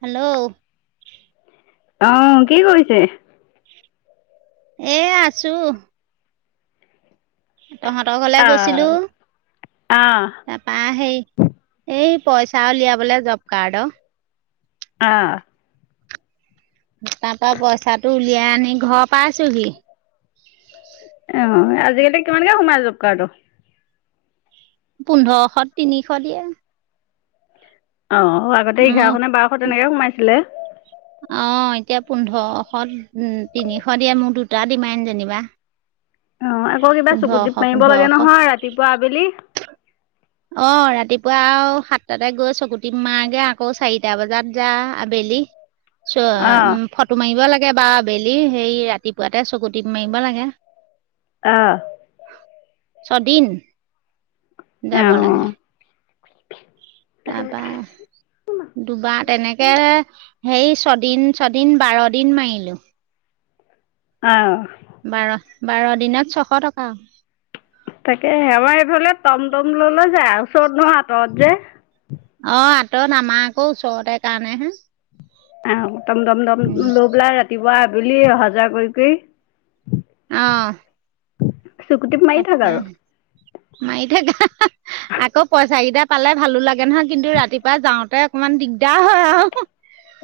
Hello অহ কি কৰিছে এ আছো তহঁতৰ ঘলে গৈছিলোঁ অ' অ' তাৰপা সেই এই পইচা উলিয়াবলে জব কাৰ্ড অ অহ তাৰ পৰা পইচাটো উলিয়াই আনি ঘৰ পাইছোহি অহ আজিকালি কিমানকে সোমাই জব কাৰ্ডৰ পোন্ধৰশত তিনিশ দিয়ে অ আগতে উম এঘাৰশ নে বাৰশ তেনেকে সোমাইছিলে অ এতিয়া পোন্ধৰশ তিনিশ দিয়ে মোক দুটা দিমাই যেনিবা অ আকৌ কিবা পোন্ধৰশ চকুতি মাৰিব লাগে পোন্ধৰশ নহয় ৰাতিপুৱা আবেলি অ ৰাতিপুৱা আৰু সাতটাতে গৈ চকুটি মাৰগে আকৌ চাৰিটা বজাত যা আবেলি চ অ' উ ফটো মাৰিব লাগে কেইবাৰ আবেলি সেই ৰাতিপুৱাতে চকুতি মাৰিব লাগে। অহ ছদিন যাব লাগে। অ' তাৰপা দুবাৰ তেনেকে। সেই ছদিন ছদিন বাৰ দিন মাৰিলোঁ। অহ। বাৰ দিনত ছশ টকা। তাকে আমাৰ এইফালে টমটম লৈ লৈ যায় ওচৰত নহয় আতৰত যে। অ আঁতৰত আমাৰ আকৌ ওচৰতে কাৰণে হে। আহ টম টম টম লৈ পেলাই ৰাতিপুৱা আবেলি অহা যোৱা কৰি কৰি - অ চুকুটত মাৰি থাক তাকে আৰু মাৰি থাকা [unintelligible] আকৌ পইচা কেইটা পালে ভালো লাগে নহয় কিন্তু ৰাতিপুৱা যাওঁতে অকনমান দিগদাৰ হয় আৰু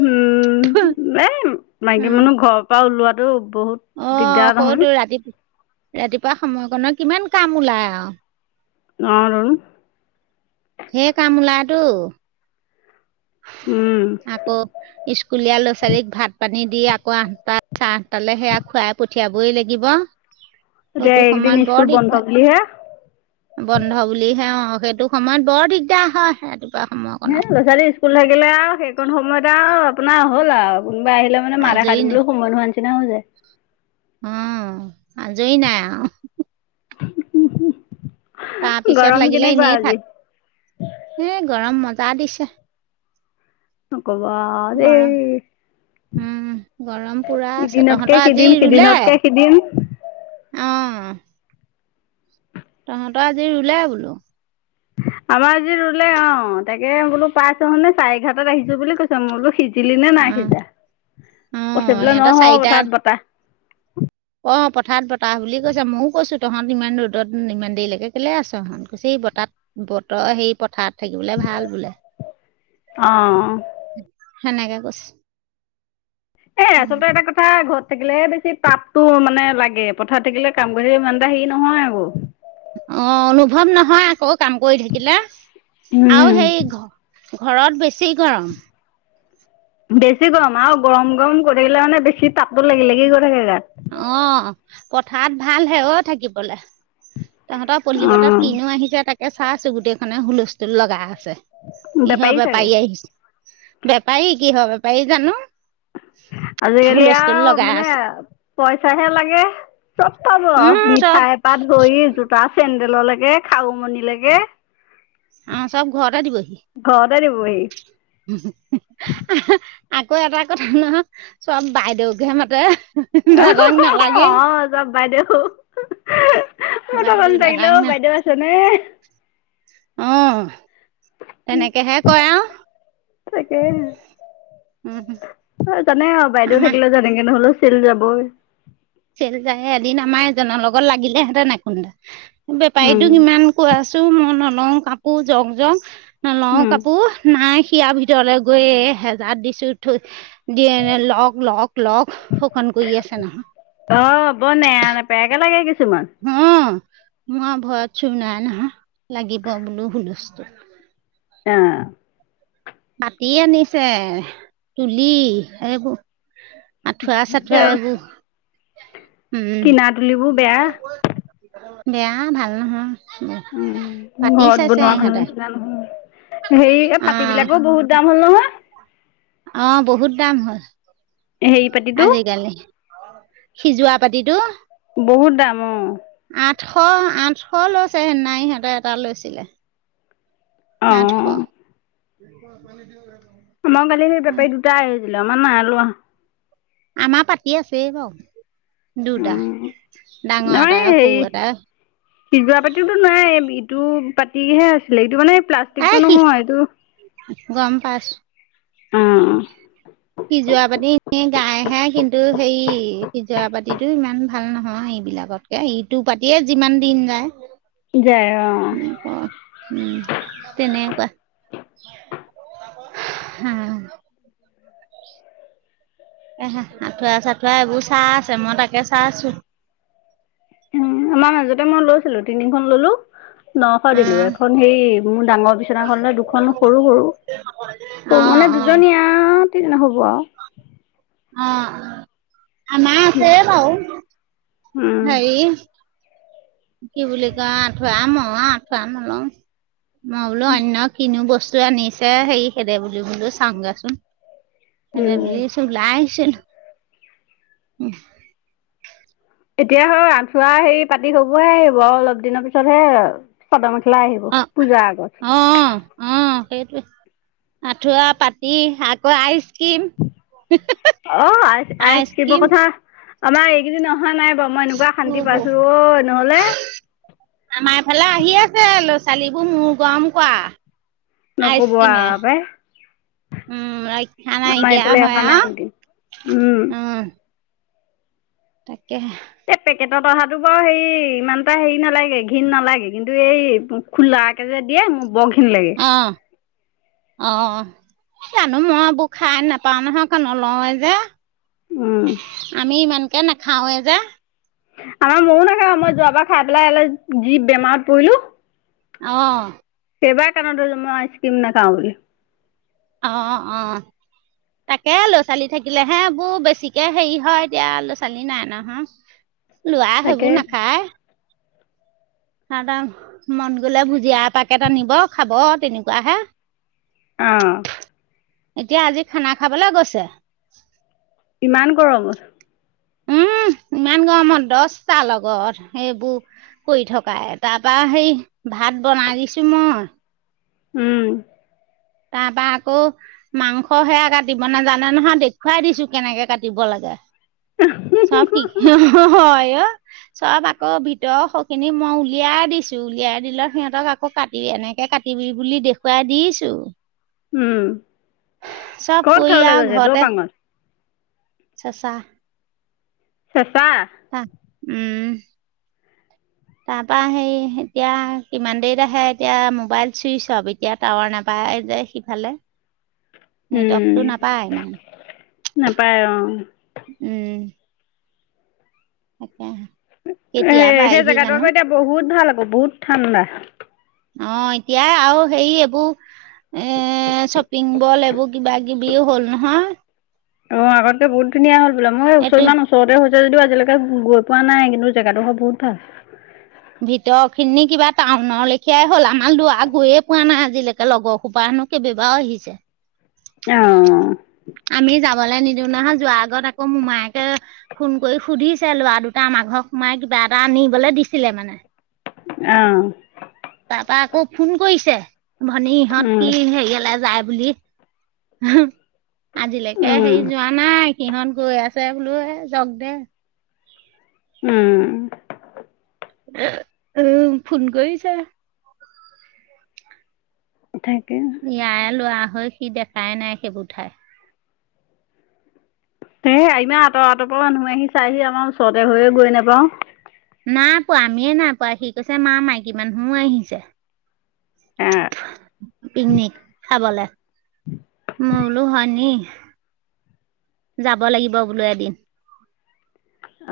উম এই মাইকী মানুহ ঘৰৰ পৰা ওলোৱাটো। বহুত আহ দিগদাৰ নহয়। সতো ৰাতি ৰাতিপুৱা সময়কণত কিমান কাম ওলাই আৰু ন দোন। ধেই কাম ওলাটো। উম আকৌ স্কুলীয়া ল'ৰা ছোৱালীক ভাত পানী। দি আকৌ আঠটা, চাৰে আঠটালে সেয়া খুৱাই পঠিয়াবই লাগিব। এতিয়া সতো এইকেইদিন সমান স্কুল বৰ বন্ধ বুলিহে দিগদাৰ বন্ধ বুলিহে অ। অ সেইটো সময়ত বৰ দিগদাৰ হয় সেই। হে ল'ৰা ছোৱালী স্কুল থাকিলে আৰু সেইকণ সময়ত আৰু আপোনাৰ হ'ল আৰু কোনোবা আহিলে মানে মাত এখা আজৰি সময় নোহোৱা নিচিনা হৈ যায়। অ আজই নাই। উম উম। তাৰপিছত লাগিলে এনেই থাক [unintelligible] এ গৰম মজা দিছে। গবা দেই। গৰম উম গৰম পুৰা আছে ইদিনতকে তহঁতৰ আজি সিদিন ৰুলে। সিদিনতকে সিদিন অ। তহঁতৰ আজি ৰুলে বোলো। উ [unintelligible] আমাৰ আজি ৰুলে অ তাকে বোলো পাইছহুে চাৰে অঘৰতাত আহিছো বুলি কৈছো মই বোলো সিজ। লি নে নাই অঁ সিজা পচি অঁ পলৈ সিহঁতৰ নহ পথাৰত বতাহ। অ পথাৰত বতাহ বুলি কৈছে ময়ও কৈছো। তহঁত ইমান ৰ'দত ইমান দেৰিলৈকে কেলে আছ তহঁত কুছে বতাত বতৰ সেই পথাৰত থাকিবলৈ। ভাল বোলে। অ হেনেকে কৈছে। এ উম আচলতে এটা কথা ঘ থাকিলে বেছি তাপটো মানে লাগে পথাৰত থাকিলে কাম কৰি ইমানটা হেৰি নহয় আকৌ। অ অনুভৱ নহয় আকৌ কাম কৰি থাকিলে আৰু সেই উম ঘ ঘৰত বেছি গৰম। বেছি গৰম আৰু গৰম গৰম কৰি থাকিলে মানে বেছি তাপটো লাগি লাগি গৈ থাকে গাত। অ পথাৰত ভাল হে অ থাকিবলৈ। তহঁতৰ প্লি অ বতাত কিনো আহি য যে তাকে চাইছো গুটেইখনে হুলস্থুল লগা আছে। ইহৰ বেপাৰী আহিছ বেপাৰী কিহৰ বেপাৰী জানো। আজিকালি হুলস্থুল আৰু লগাই মানে। আছে পইচাহে লাগে চব পাব উম চব মিঠাই এপ ধৰি জোতা চেন। তেডেলৰ লাগে খাওমনি লাগে। অ' চব ঘৰত দিব সি দিবহি আ আকৌ এটা কথা নহ চব বাইদেউকহে মাতে দাদাক নালাগেই অ' সব বাইদেউ। স ত গম বাইদেউ দাদাক লাগিলেও বাইদেউ আছেনে? আহ তেনেকেহে কয় আৰু তাকে উম জানে আৰু বাইদেউ আমাৰ থাকিলে জানেগে নহ'লেও চেল যাব। চেল যাই এদিন আমাৰ এজনৰ লগত লাগিলে হেহতে নখুন্দা উম বেপাৰীতো কিমান কোৱা মই নলওঁ কাপোৰ যক জক নলওঁ উম কাপোৰ নাই। শিয়াৰ ভিতৰলৈ গৈ হেজাৰ দিছো। থ দিয়ে ল লগ লগ ফুখন গৈ আছো নহয় অ' ব নেৰা নেপেয়াকে লাগে গ হম মই ভয়ৰত চো নাই নহয়। লাগিব বোলো হুলস্থল আহ মতি আনিছে তুলি এইবোৰ আঁঠুৱা চাঠুৱা এইবোৰ উম কিনা তুলিবোৰ বেয়া বেয়া ভাল নহয়। উম পাতি ঘৰত চাইছে বনোৱাখন ইহঁতে নিচিনা নহয়। হেৰি অ পাতি বিলাকো বহুত দাম হ'ল নহয়। অ' বহুত দাম হ'ল। হেৰি পাতিটো আজিকালি সিজোৱা পাতিটো বহুত দাম অ' আঠশ, আঠশ লৈছে সিনা সিহঁতেৰ এটা লৈছিলে। অ আঠশ। আমাও কালি সি বেপাই দুটা আহিছিলে, আমাৰ নাই লোৱা। আমাৰ পাতি আছে বাও। দুটা, উম ডাঙৰ নাই এটা আৰু হেৰি সৰু এটা। টো পাতিহে আছিলে, এইটো মানে এ প্লাষ্টিকটো সি নহয়, এইটো, গম পাইছো অ ' সিজোৰা পাতি এনে গাইহে, কিন্তু সেই সিজৰা পাতিটো ইমান ভাল নহয়। [inaudible] ইবিলাকতকে, ইটো পাতিয়ে যিমান দিন যায়। যায় অ উম ক' উম তেনেকুৱা হম এহ, আঁঠুৱা-চাঠুৱা এইবোৰ চাই আছে, মই তাকে চাই আছো। উম আমাৰ মাজতে মই লৈছিলো। তিনিখন ললো। নশ অ দিলো, এখন হেৰি মোৰ ডাঙৰ বিচনাখন লৈ দুখন সৰু সৰু। অ মানে দুজনীয়া আৰু তিনি হ'ব আৰু। অ' আমাৰ ন আছে বাও। উম হেৰি কি বুলি কয় আঠুৱা ম আঁঠুৱা নলওঁ, মই বোলো অন্য কিনো বস্তু আনিছে হেৰি হেদে বুলি বোলো চাওঁগেচোন। হেদে উম বুলি ওলাই আহিছো। উম এতিয়া হয় আঠুৱা হেৰি পাতি হবোয়ে আহিব, আৰু অলপ দিনৰ পিছতহে চাদমেখে খলাই আহিব, অ পূজা আগত। সেইটো, আঁঠুৱা, পাতি আকৌ আইচ অ' আই আইছকিম আইচক্ৰীম কথা আমাৰ এইকেইদিন নহ অহা নাই বাৰু, মই এনেকুৱা শান্তি পাইছো অ নহলে আমাৰফালে আহি আছে ল'ৰা-ছোৱালীবোৰ মূৰ গৰম কৱা। নকব আও পাই। উম ৰক্ষা আমাৰ নাইকিয়া এইফালে হয় অহা নাই আৰু এদিন। উম তাকেহে এ পেকেটত অহাটো বাৰু হেৰি ইমানটা হেৰি নালাগে ঘিণ নালাগে কিন্তু এই খোলা কাকে যে দিয়ে, মোৰ বৰ ঘৃণ লাগে। অ অ জানো মইবোৰ খাই নোপাও নহয়, কা লওঁয়ে যে উম, আমি ইমানকে নাখাওয়ে যে। আমাৰ ময়ো নাখাও মই যোৱাবাৰ খাই পেলাই যি বেমাৰত পৰিলো। অহ সেইবাৰে কাণত ধৰিছো মই আছকিম নাখাওঁ বুলি। অ অ তাকে ল'ৰা-ছোৱালী থাকিলে হে এইবোৰ বেছিকে হেৰি হয়, এতিয়া ল'ৰা-ছোৱালী নাই নহয়। লোৱায়ে তাকে সেইবোৰ নাখায়। তাত মন গ'লে ভুজিয়া এপেকেট নিব খাব তেনেকুৱাহে। অহ এতিয়া আজি খানা খাবলৈ গৈছে। ইমান গৰমত। উম ইমান গৰমত দছটা লগত সেইবোৰ কৰি থকাই, তাৰপা সেই ভাত বনাই দিছো মই। উম তাৰপা আকৌ, মাংস সেয়া কাটিব নাজানে নহয় দেখুৱাই দিছো কেনেকে কাটিব লাগে। চব কি হু হয়। চব আকৌ ভিতৰৰ সখিনি মই উলিয়াই দিছো, উলিয়াই দিলত সিহঁতক আকৌ কাটি কেনেকে কাটিবি বুলি দেখুৱাই দিছো উম, চব ক'ত কৰি খাবলৈ আৰু গৈছে ঘৰতে দৌপাঙত চেঁচা চে অ উম [unintelligible] তাৰ পা সেই এতিয়া কিমান দেৰিত আহে এতিয়া মোবাইল চুইচ অফ এতিয়া টাৱাৰ নাপ পাই যে সিফালে উম, নেটৱৰ্কটো নাপায় ইমান নাপায় অঁ উম তাকে এ কেতিয়া সেই পায়হি জেগাটো জানো আকৌ এতিয়া বহুত ভাল আকৌ বহুত ঠাণ্ডা অ এতিয়া আৰু হে এইবোৰ এ শ্বপিং বল এইবোৰ কিবা কিবি হ'ল নহয় অ আগতে বহুত ধুনীয়া হল বলা মই এইটো ওচৰমান ওচৰতে হৈ হৈছে যদিও আজিলৈকে গৈ পোৱা নাই কিন্তু জেগা টোহে বহুত ভাল ভিতৰ খিনি কিবা টাউনৰ লেখিয়াই হ'ল আমাৰ দৰা গৈয়ে পোৱা নাই আজিলৈকে লগৰ সোপাৰ কেইবা বা আহিছে অহ যাবলে নিদিওঁ নহয় যোৱাৰ আগত আকৌ মোমায়েকে ফোন কৰি সুধিছে লৰা দুটাৰ আমা ঘৰত সোমাই কিবা ত এটা আনিবলৈ দিছিলে মানে অহ তাৰপা আকৌ ফোন কৰিছে ভনী ইহঁত কি হেৰিয়ালে যায় বুলি আজিলৈকে হেৰি যোৱা নাই সিহঁত গৈ আছে বোলো এ যক দে উম উম ফোন কৰিছে থেংক ইউ ইয়াই লৰা হৈ সি দেখাই নাই সেইবোৰ ঠাই এ ইমান আঁতৰ আঁতৰ পৰা মানুহ আহিছে চাইহি আমাৰ ওচৰতে হৈয়ো গৈ নেপাও নাই পোৱা আমিয়ে নাইাপোৱা সি কৈছে মা মাইকী মানুহো আহিছে পিকনিক খাবলে মোৰ বোলো হয় নি যাব লাগিব বোলো এদিন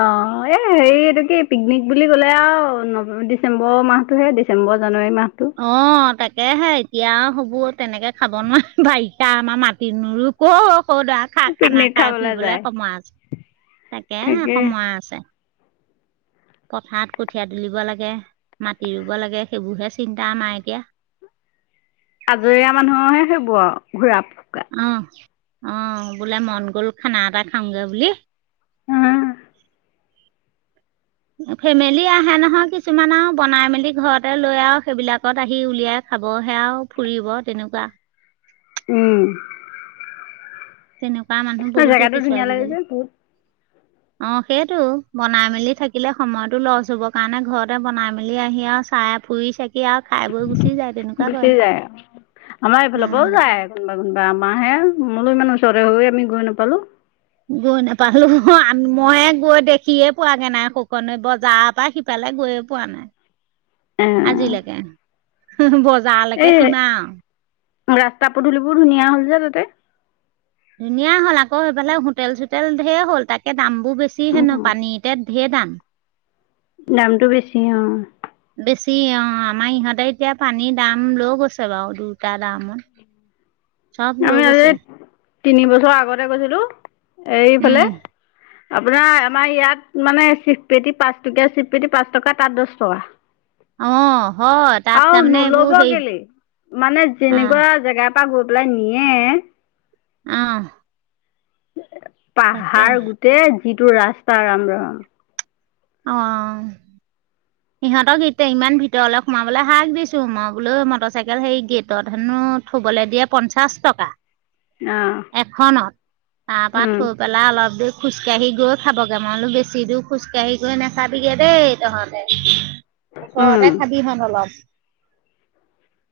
অ এই হেৰি এইটো কি পিকনিক বুলি কলে আৰু নৱেম ডিচেম্বৰ মাহতটোহে ডিচেম্বৰ জানুৱাৰী মাহটো অ তাকেহে এতিয়া আৰু হ'ব তেনেকৈ খাব নোৱাৰে বাৰিষা আমাৰ মাটি নৰো কওক সৌ দৰা খা খানা পিকনিক খাই খাবলৈ ফুৰিবলে যায় সময় আছে তাকে তাকে সময় আছে পথাৰত কঠীয়া তুলিব লাগে মাটি ৰুব লাগে সেইবোৰহে চিন্তা আমাৰ এতিয়া আজৰিয়া মানুহৰহে সেইবোৰ আৰু ঘোৰা অ অ বোলে মন গ'ল খানা এটা খাওঁগৈ বুলি হম ফেমেলি আহে নহয় কিছুমান আৰু বনাই মেলি ঘৰতে লৈ আৰু সেইবিলাকত আহি উলিয়াই খাব সেও ফুৰিব তেনেকুৱা উম তেনেকুৱা মানুহ বহুত জেগাটো দেখিছো ধুনীয়া আজিকালি লাগিছে বহুত অ সেইটো বনাই মেলি থাকিলে সময়তো লছ হব কাৰণে ঘৰতে বনাই মেলি আহি আৰু খাই ফুৰি চাকি আৰু খাই বৈ গ গুচি যায় আমাৰ এইফালৰ পৰাও যায় কোনোবা বা আমাহে মোলৈ ইমান ওচৰে হৈয়ে আমি গৈ নাপালো গৈ নোপালো মইে গৈ দেখিয়ে পোৱাগে নাই সুকন বজাৰ পৰা সিফালো [unintelligible] গৈয়ে পোৱা এ নাই আজিলৈকে বজাৰলৈকে এই সিমা আউ ৰাস্তা পদূলিবোৰ ধুনীয়া হ'ল যে তাতে। ধুনীয়া হ'ল আকৌ সেইফালে হোটেল চোটেল ঢেৰ হ'ল তাকে দাম। কবোৰ বেছিহেনো উম, পানী এতিয়া ঢেৰ দাম। দামটো বেছি অ। বেছি অ আমাৰ ইহঁতে এতিয়া পানীৰ দাম লৈ গৈছে বাৰু দুটা দামত। উম চব লেই গৈছে। তিনি বছৰ আগতে গৈছিলো এইফালে। উম আপোনাৰ আমাৰ ইয়াত মানে চিপপেটি পাঁচ টকীয়া চিপেটি পাঁচ টকা তাত দহ টকা। অ হয় তাত আৰু তাৰমানে এইবোৰ নলব হেৰি গলে মানে অ যেনেকুৱা জেগা। তাৰ গবল নিয়ে। আহ পাহাৰ গোটেই যিটো ৰাস্তা ৰাম ৰম। অ সিহঁতক এতিয়া ইমান ভিতৰলৈ সোমাবলৈ হাক দিছো মই বোলো মটৰ চাইকেল হেৰি গেটত হেনো। থবলৈ দিয়ে পঞ্চাশ টকা। অ এখনত তাৰ পৰা উম থৈ পেলাই অলপ দে। খোজকাাঢ়ি গৈ খাবগে মইলো বেছি দূৰ খোজকাাঢ়ি গৈ নাখাবিগে দেই তহঁতে। উম ওচৰতে খাবি হন অলপ।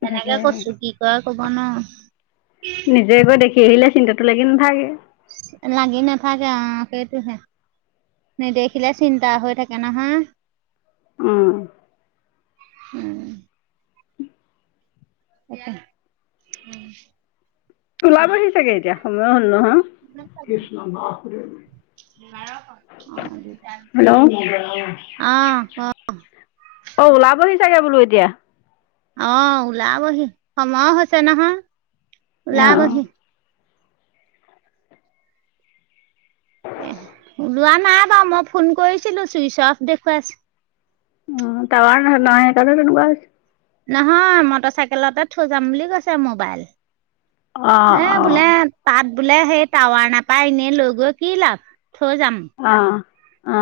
তেনেকে তাকে কছো কি ক কব ন। নিজে গৈ দেখি আহিলে চিন্তাটো লাগি নাথাকে? লাগি না থাকাকে কেইটোছে? নেদেখিলে চিন্তা হৈ থাকে নহয়। আহ হম এটা উ। ওলাবহি চাগে এতিয়া সময় হ'ল নহয় কৃষ্ণ। অ আহ হেল্ল' ক। অ ওলাবহি চাগে বোলো এতিয়া। অ ওলাবহি সময় হৈছে নহয় অ ওলাবহি? এ ওলোৱা নাই বাৰু মই ফোন কৰিছিলো চুইচ অফ দেখুৱাইছ? উম ত হ ন কে তন গছ। নহয় মটৰ চাইকেলতে থৈ যাম বুলি কৈছে মোবাইল? অ এ অ বোলে পাত। বোলে সেই টাৱাৰ নাপায় এনেই লৈ গৈ কি লাভ থৈ যাম। অ অ